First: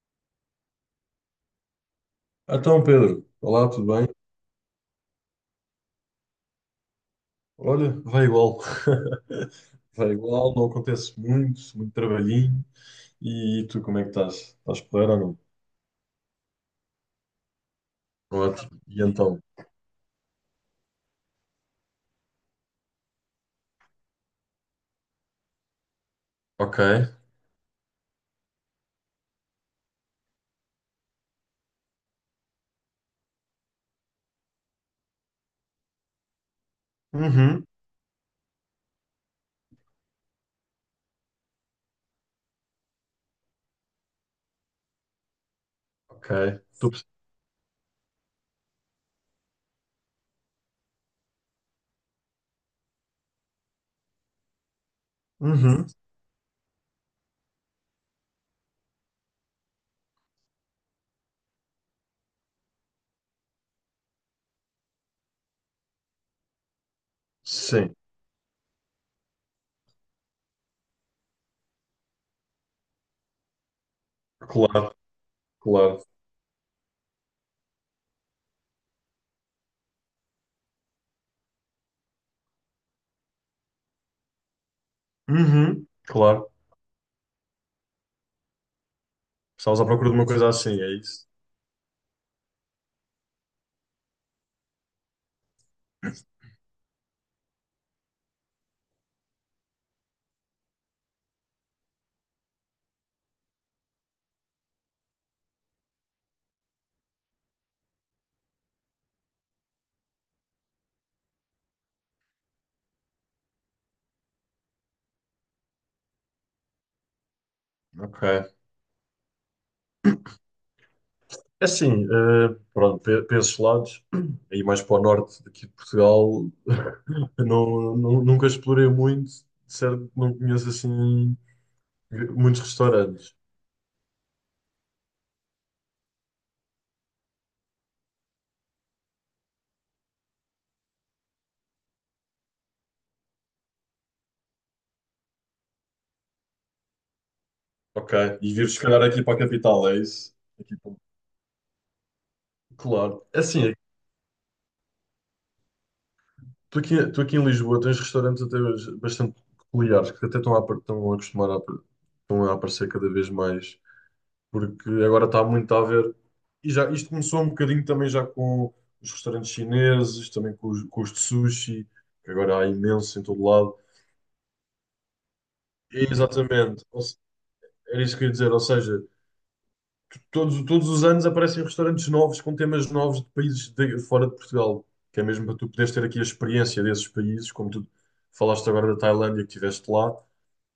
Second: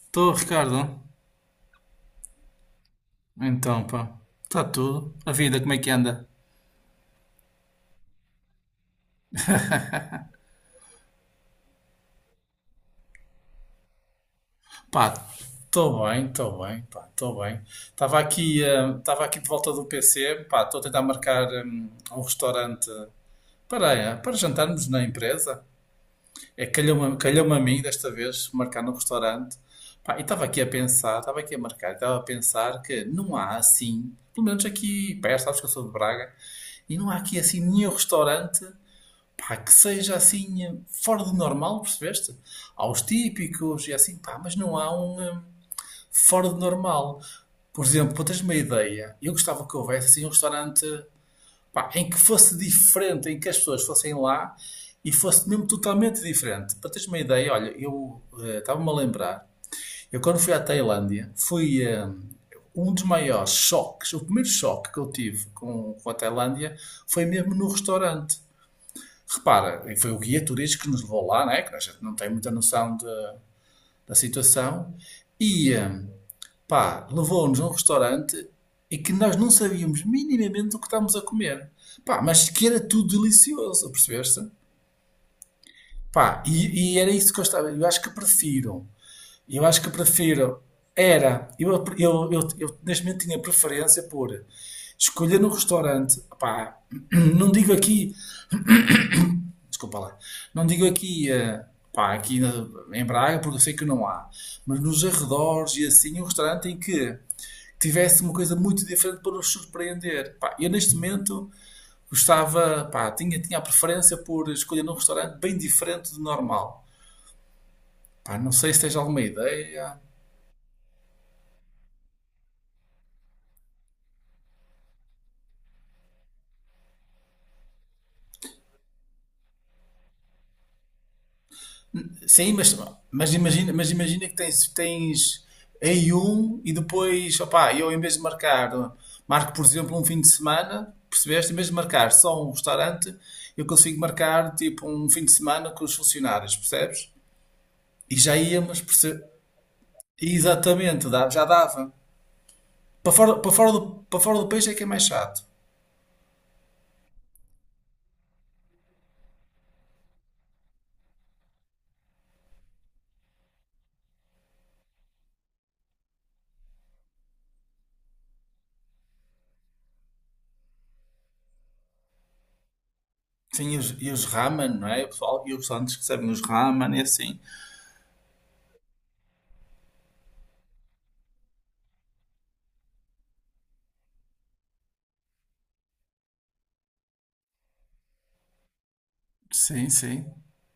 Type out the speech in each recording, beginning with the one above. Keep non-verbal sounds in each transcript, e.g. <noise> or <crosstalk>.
Estou, Ricardo. Então, Pedro, olá, Então, tudo bem? pá, está tudo. A vida, como é que anda? Olha, vai igual. <laughs> Vai igual, não acontece muito trabalhinho. E tu, como é que estás? Estás Pá, porreiro ou estou bem, pá, estou bem. Estava não? aqui, Ótimo. E estava então? aqui de volta do PC, pá, estou a tentar marcar um restaurante para, para jantarmos na empresa. É, Ok. calhou-me a mim desta vez marcar no restaurante. Pá, e estava aqui a pensar, estava aqui a marcar, estava a pensar que não há assim, pelo menos aqui perto, sabes que eu sou de Braga, e não há aqui assim Uhum. nenhum restaurante pá, que seja assim fora do normal, percebeste? Há os típicos e assim, pá, mas não há um Ok. fora do Tu... normal. Por exemplo, para teres uma ideia, eu gostava que houvesse assim um restaurante, pá, em que fosse diferente, em que as pessoas fossem lá e fosse mesmo Uhum. totalmente diferente. Para teres uma ideia, olha, eu estava-me a lembrar, eu quando fui à Tailândia, fui um dos maiores choques, o primeiro choque que eu tive com a Tailândia foi mesmo no Sim. restaurante, repara, e foi o guia turístico que nos levou lá, né? Que a gente não tem muita noção de, da situação, Claro, e claro. Pá, levou-nos a um restaurante e que nós não sabíamos minimamente o que estávamos a comer. Pá, mas que era tudo delicioso, percebeste? Uhum. Pá, Claro. e era isso que eu estava. Eu Estavas acho à que procura de uma coisa prefiro. assim, é isso? Era. Eu neste momento tinha preferência por escolher no restaurante. Pá, <clears throat> não digo aqui. Desculpa lá. Não digo aqui, pá, em Braga, porque eu sei que não há, mas nos arredores e assim, um restaurante em que tivesse uma coisa muito diferente para nos surpreender. Pá, eu neste momento gostava, pá, tinha a preferência por escolher um restaurante bem diferente do normal. Pá, não Ok. sei se tens alguma ideia. É assim, pronto, para esses lados, <clears throat> aí mais para o norte daqui de Portugal. <laughs> Eu não, nunca explorei muito, de certo? Não conheço assim Sim, muitos restaurantes. Mas imagina que tens em um e depois, opá, eu em vez de marcar, marco por exemplo um fim de semana, percebeste? Em vez de marcar só um restaurante, eu consigo marcar tipo um fim de semana com os funcionários, percebes? Ok. E já E vives se íamos, calhar aqui perce- para a capital, é isso? Aqui para- Exatamente, já dava. Para Claro. fora, É assim, para fora do país é que é mais chato. tu aqui em Lisboa tens restaurantes até hoje bastante peculiares, que até estão a, estão a acostumar a, estão a aparecer cada vez mais, porque agora está muito a ver. E já, isto começou um bocadinho também já com os restaurantes chineses, também com os de sushi, que agora há imenso em todo Sim, lado. e os ramen, não é? O pessoal, e os restaurantes que servem os Exatamente. ramen e Ou assim. era isso que eu ia dizer, ou seja. Todos os anos aparecem restaurantes novos com temas novos de países fora de Portugal, que é mesmo para tu poderes ter aqui a experiência desses países, como tu falaste agora da Tailândia, que Sim, estiveste lá sim.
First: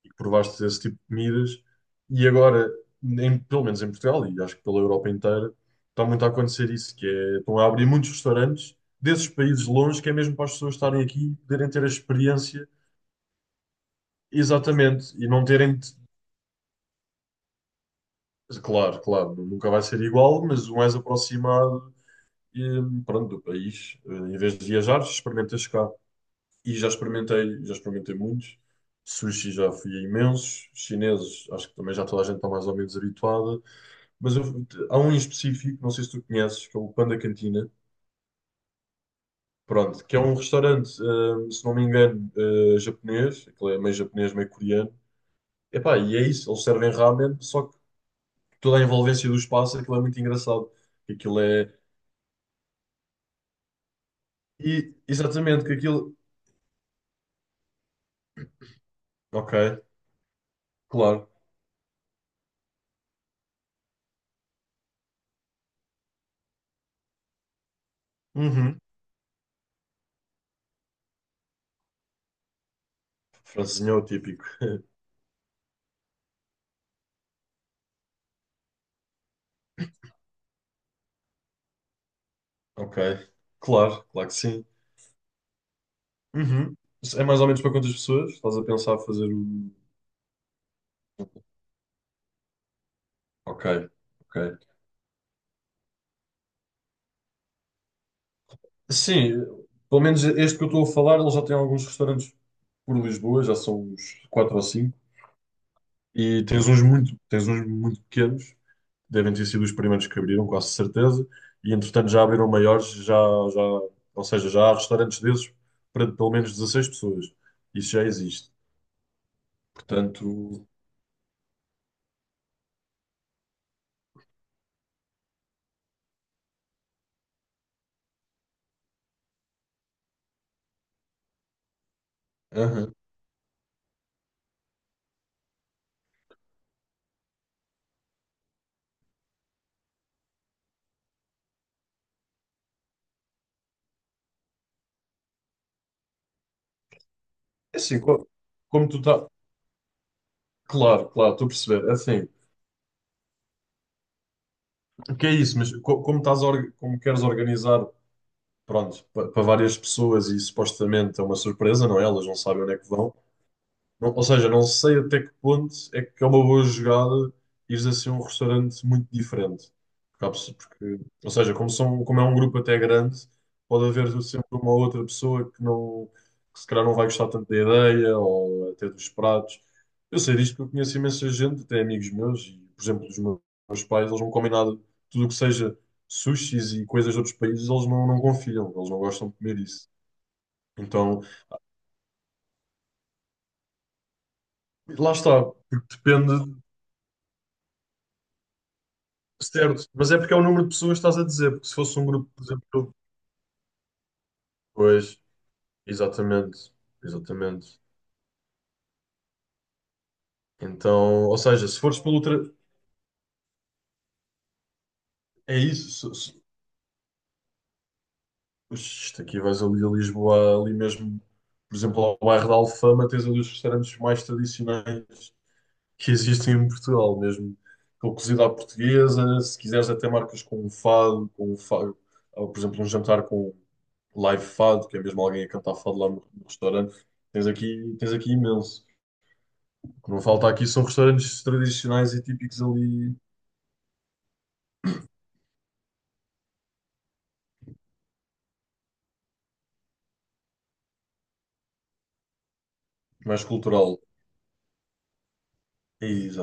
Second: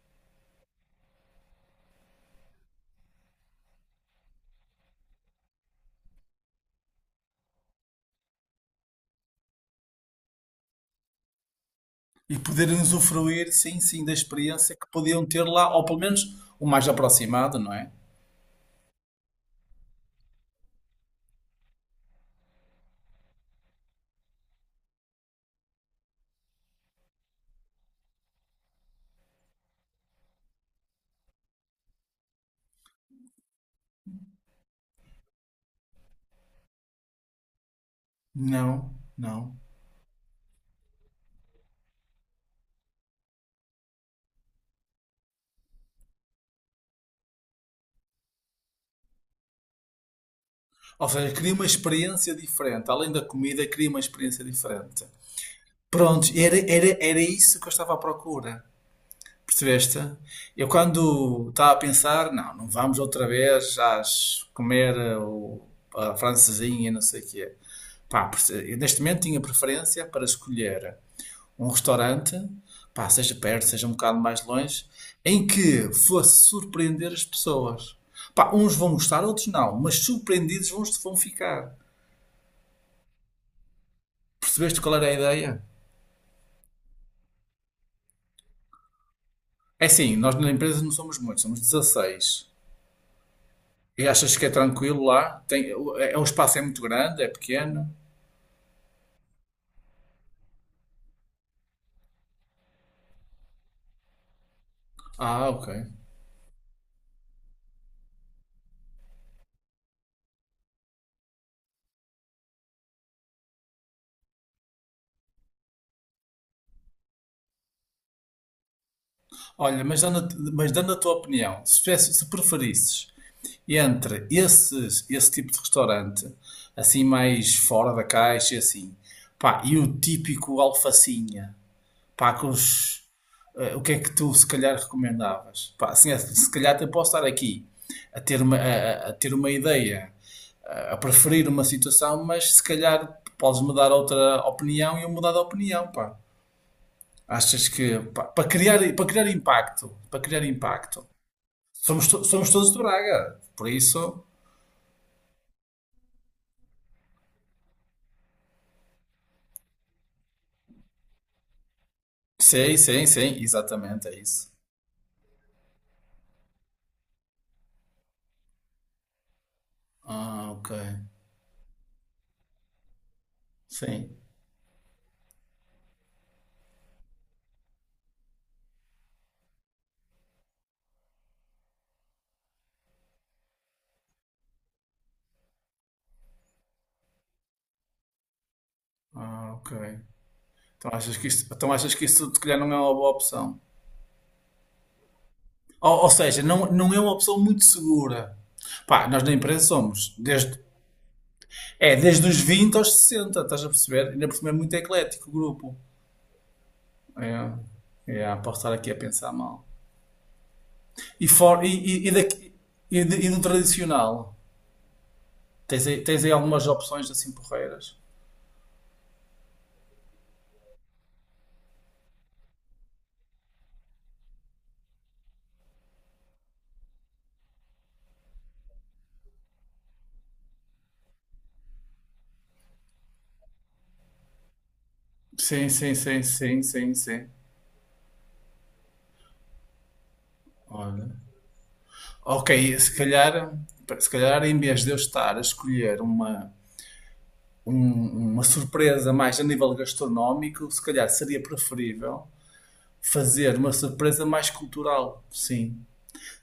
e que provaste esse tipo de comidas. E agora, pelo menos em Portugal, e acho que pela Europa inteira, está muito a acontecer isso, que é, estão a abrir muitos restaurantes desses países longe, que é mesmo para as pessoas estarem aqui e poderem ter a E experiência poderem usufruir, sim, sim, da experiência que exatamente, podiam e ter não lá, terem, ou pelo menos o mais aproximado, não é? claro, claro, nunca vai ser igual, mas o mais aproximado e, pronto, do país. Em vez de viajar, experimentas cá. E já experimentei muitos. Sushi já fui a imensos. Chineses, acho que também já toda a gente está mais ou menos habituada. Mas há um em específico, não sei se tu conheces, que é o Panda Cantina. Não, não. Pronto, que é um restaurante, se não me engano, japonês. Aquilo é meio japonês, meio coreano. Epá, e é isso, eles servem ramen, só que toda a envolvência do espaço, aquilo é muito engraçado. Ou seja, Aquilo queria uma é... experiência diferente. Além da comida, queria uma experiência E, diferente. exatamente, que aquilo... Pronto, era isso que eu estava à procura. Ok, Percebeste? Eu claro. quando estava a pensar, não, não vamos outra vez às comer a francesinha, e não sei o quê. Pá, eu Uhum. neste momento tinha preferência para escolher um restaurante, pá, seja perto, seja Francesinha um é o bocado mais típico. <laughs> longe, em que fosse surpreender as pessoas. Pá, uns vão gostar, outros não, mas surpreendidos vão ficar. Ok. Claro, claro que sim. Percebeste qual era a ideia? Uhum. É mais ou menos para quantas pessoas? Estás a pensar fazer o. É assim, nós na empresa não somos muitos, somos 16. Ok, E achas ok. que é tranquilo lá? Tem, o espaço é muito grande, é pequeno? Sim, pelo menos este que eu estou a falar, ele já tem alguns restaurantes por Lisboa, já são uns 4 ou cinco. Ah, ok. E tens uns muito pequenos, devem ter sido os primeiros que abriram, quase certeza. E entretanto já abriram maiores, já, já, ou seja, já há restaurantes desses para pelo menos 16 pessoas. Isso já existe. Olha, Portanto, mas dando a tua opinião, se preferisses entre esses, esse tipo de restaurante, assim mais fora da caixa, e assim, pá, e o típico alfacinha, pá, com aham. os, o que é que tu se calhar recomendavas? Pá, assim, é, se calhar até posso estar aqui a ter ter uma ideia, a preferir uma situação, mas se calhar podes-me dar outra opinião e eu mudar de opinião, pá. Achas É que, assim, pá, como tu tá, para criar impacto. claro, claro, estou a perceber. É assim, Somos todos de Braga, por isso... o que é isso? Mas como estás, a como queres organizar, pronto, para várias pessoas e supostamente é uma surpresa, não é? Elas não sabem onde Sim, é que sim, vão. sim, exatamente, Não- é ou seja, isso. não sei até que ponto é que é uma boa jogada ires assim a um restaurante muito diferente. Porque, há Ah, pessoas- ok. porque- ou seja, como, são, como é um grupo até grande, pode Sim. haver sempre uma outra pessoa que não, que se calhar não vai gostar tanto da ideia ou até dos pratos. Eu sei disto porque eu conheço imensa gente, até amigos meus, e, por exemplo, os meus pais, eles não comem nada, tudo o que seja sushis e coisas de outros países, eles não, não confiam, eles não gostam de Ah, comer ok. isso. Então, Então achas que isso se calhar não é uma boa opção? lá está, porque Ou seja, depende. não, não é uma pessoa muito segura. Pá, nós na empresa Certo, mas somos é porque é o desde, número de pessoas que estás a dizer, porque se é, fosse um desde grupo, os por 20 aos exemplo, 60, estás a perceber? Ainda por cima é muito pois, eclético o grupo. exatamente, exatamente. Posso estar aqui a pensar mal. Então, E, ou for, seja, e, se fores e, pelo tra... daqui- e do tradicional? é isso, Tens se, aí se, algumas opções assim porreiras? isto aqui vais ali a Lisboa, ali mesmo, por exemplo, ao bairro da Alfama, tens ali os restaurantes mais tradicionais que existem em Portugal, mesmo com cozida à portuguesa, se quiseres até marcas com um fado, ou, por exemplo, um jantar com live fado, que é mesmo alguém a Sim, cantar sim, fado lá no sim, no sim, sim, restaurante, sim. Tens aqui imenso. O que não falta aqui são Olha. restaurantes tradicionais e Ok, típicos se ali, calhar, se calhar em vez de eu estar a escolher uma surpresa mais a nível gastronómico, se calhar seria preferível mais fazer uma cultural. surpresa mais cultural, sim.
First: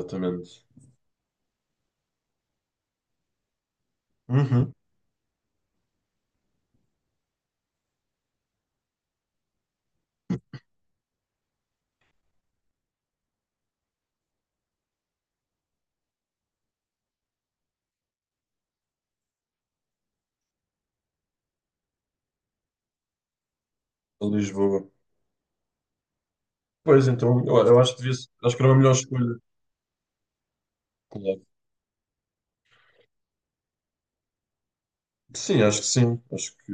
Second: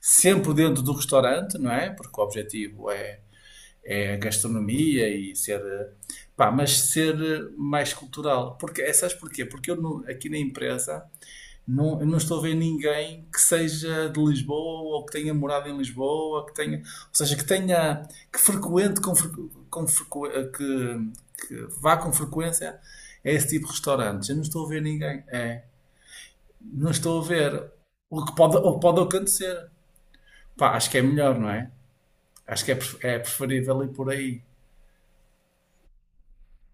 Sempre dentro do restaurante, não é? Porque o objetivo é, é a Uhum. gastronomia e ser. Pá, mas ser mais cultural. Porque, sabes porquê? Porque eu no- aqui na empresa não, eu não estou a ver ninguém que seja de Lisboa ou que tenha morado em Lisboa, que tenha, que frequente com frequ- eh, que vá com frequência a esse tipo de A restaurantes. Eu não estou a ver Lisboa. ninguém. É, não Pois estou a então, eu, ver eu acho que devia, acho que era o uma que melhor pode escolha. acontecer. Pá, acho que é melhor, Claro. não é? Acho que é, é preferível ir por aí. Sim. Acho que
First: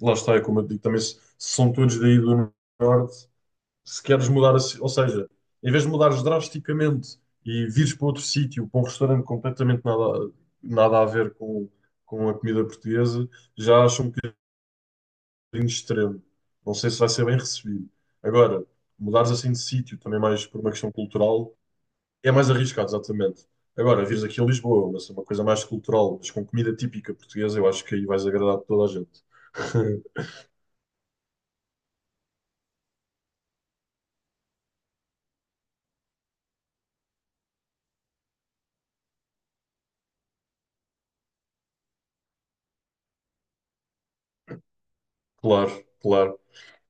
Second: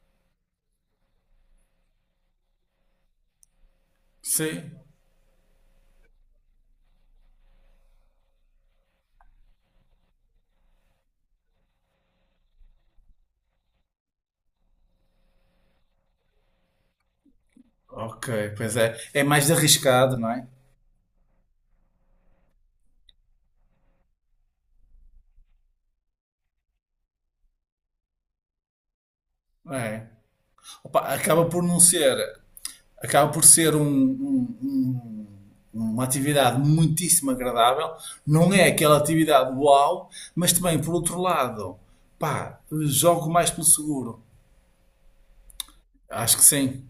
lá está, é como eu digo também, se são todos daí do norte, se queres mudar, a Sim. ou seja, em vez de mudares drasticamente e vires para outro sítio, para um restaurante completamente nada, nada a ver com a comida portuguesa, já acho um bocadinho extremo. Não sei se vai ser bem recebido. Ok, Agora, pois é. É mudares mais assim de sítio, arriscado, também não é? mais por uma questão cultural, é mais arriscado, exatamente. Agora, vires aqui a Lisboa, uma coisa mais cultural, mas com comida típica portuguesa, eu acho que aí vais agradar toda a gente. É. <laughs> Opa, acaba por não ser. Acaba por ser uma atividade muitíssimo agradável. Não é aquela atividade uau, mas também, por outro lado, pá, jogo mais pelo seguro. Claro, Acho claro. que sim.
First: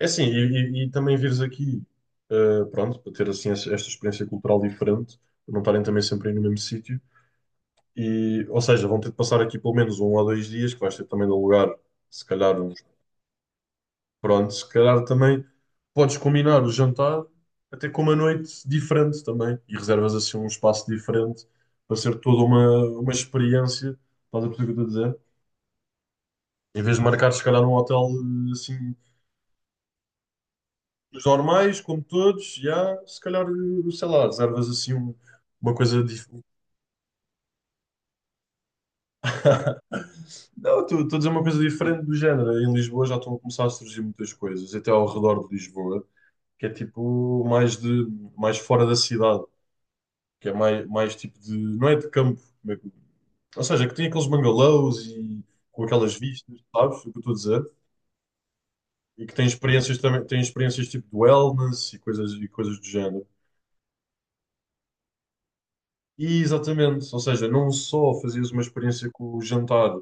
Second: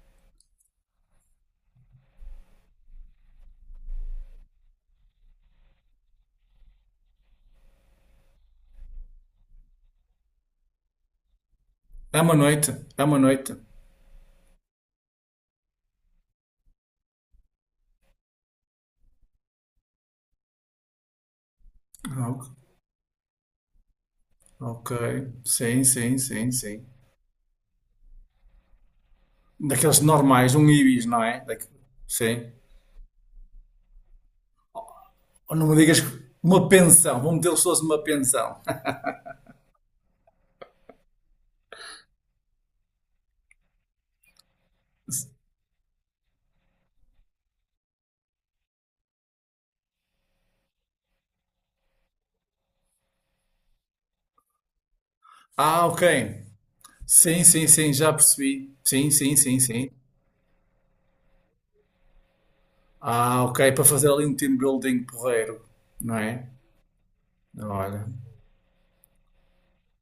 É assim, e, e também vires aqui, pronto, para ter assim esta esta experiência cultural diferente, para não estarem também sempre aí no mesmo sítio. E, ou seja, vão ter de passar aqui pelo menos um ou dois dias, que vais ter também de alugar, É se uma calhar, noite, uns. é uma noite. Pronto, se calhar também podes combinar o jantar até com uma noite diferente também e reservas assim um espaço diferente para ser toda Ok, uma experiência. Estás a perceber o que eu ok. estou a dizer? Sim, sim, sim, Em sim. vez de marcar, se calhar, num hotel assim, Daqueles normais, um Ibis, não dos é? Normais, como Sim. todos, já, se calhar, sei lá, reservas assim Ou não uma me digas coisa que diferente. uma pensão, vão metê-los todos numa pensão. <laughs> <laughs> Não, estou a dizer uma coisa diferente do género. Em Lisboa já estão a começar a surgir muitas coisas, até ao redor de Lisboa, que é tipo mais de mais fora da cidade. Que é mais, mais tipo de. Não é de campo, como é que- ou seja, que tem aqueles bungalows e com Ah, aquelas ok. vistas, sabes o que eu estou a Sim, sim, dizer? sim, já percebi. Sim, E que sim, tem sim, sim. experiências também, tem experiências tipo de wellness e coisas do género. Ah, ok, para fazer ali um team building porreiro, não E é? exatamente, ou seja, não Olha, só fazias uma experiência com o jantar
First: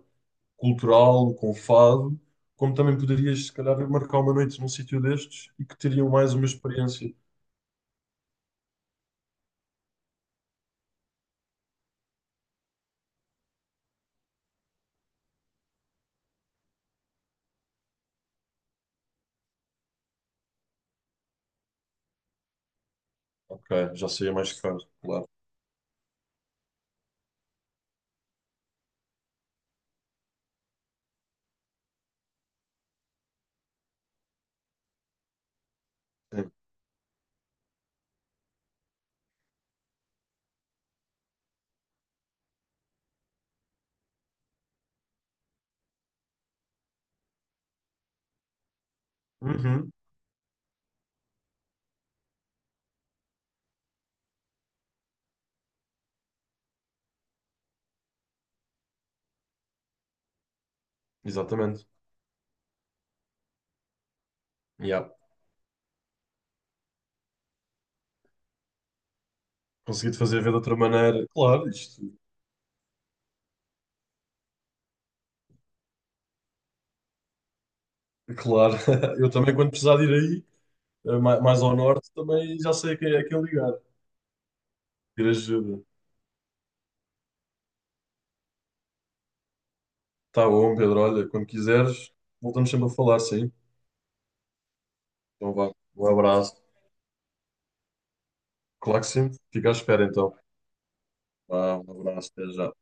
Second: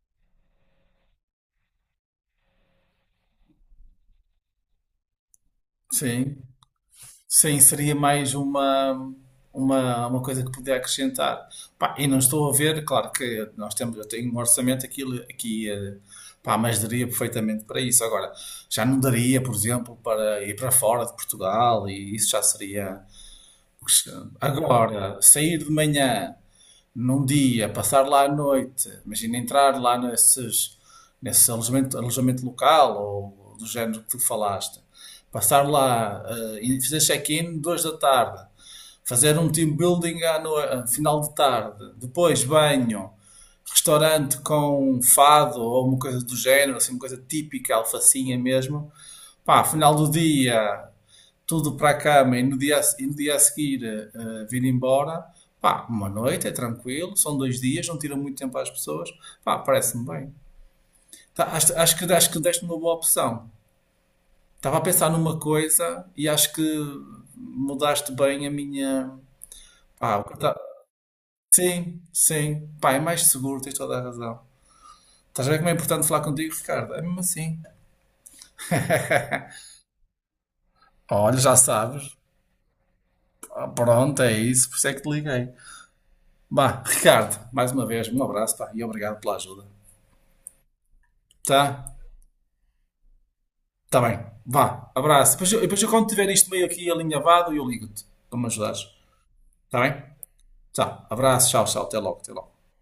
cultural, com o fado, como também poderias, se calhar, marcar uma noite num sítio destes e que teriam mais sim, uma experiência. sim, seria uma coisa que podia acrescentar. Pá, e não estou a ver, claro que nós temos, eu tenho um orçamento aqui, aqui eh, pá, mas daria perfeitamente para isso. Agora, já não daria, por exemplo, para ir para fora de Portugal e isso já seria. Ok, já seria mais caro, Agora, claro. sair de manhã, num dia, passar lá à noite, imagina entrar lá nesses, nesse alojamento, alojamento local ou do género que tu falaste, passar lá Sim. E fazer check-in 2 da tarde, fazer um team building à no- eh, final de tarde, depois banho, restaurante com fado ou uma coisa do género, assim, uma coisa típica, alfacinha mesmo. Pá, Uhum, final do dia, tudo para a cama e e no dia a seguir vir embora, pá, uma noite, é tranquilo, são dois dias, não tira muito tempo às pessoas, pá, parece-me bem. Tá, exatamente. Acho que deste uma boa opção. Estava a Yeah. pensar numa coisa e acho que mudaste bem a minha. Consegui Pá, o que eu fazer ver de ta- outra maneira. Claro, Sim, isto sim, pá, é mais seguro, tens toda a razão. Estás a ver como é importante falar contigo, Ricardo? É mesmo assim. claro, <laughs> eu também quando precisar de ir aí, Olha, já mais ao norte, sabes. também já sei a quem é quem Ah, ligar, pronto, é isso, por isso é que te ter liguei. ajuda. Bah, Ricardo, mais uma vez, um abraço, pá, e obrigado pela ajuda. Tá bom, Pedro, olha, quando Tá? quiseres, voltamos sempre a falar, sim. Tá bem. Vá. Abraço. Depois, Então vá, depois eu quando um tiver isto abraço. meio aqui alinhavado, eu ligo-te para me ajudares. Claro que sim, fica à Tá bem? espera então. Tá. Abraço. Tchau, Vá, tchau. um Até logo. abraço, Até até logo. já.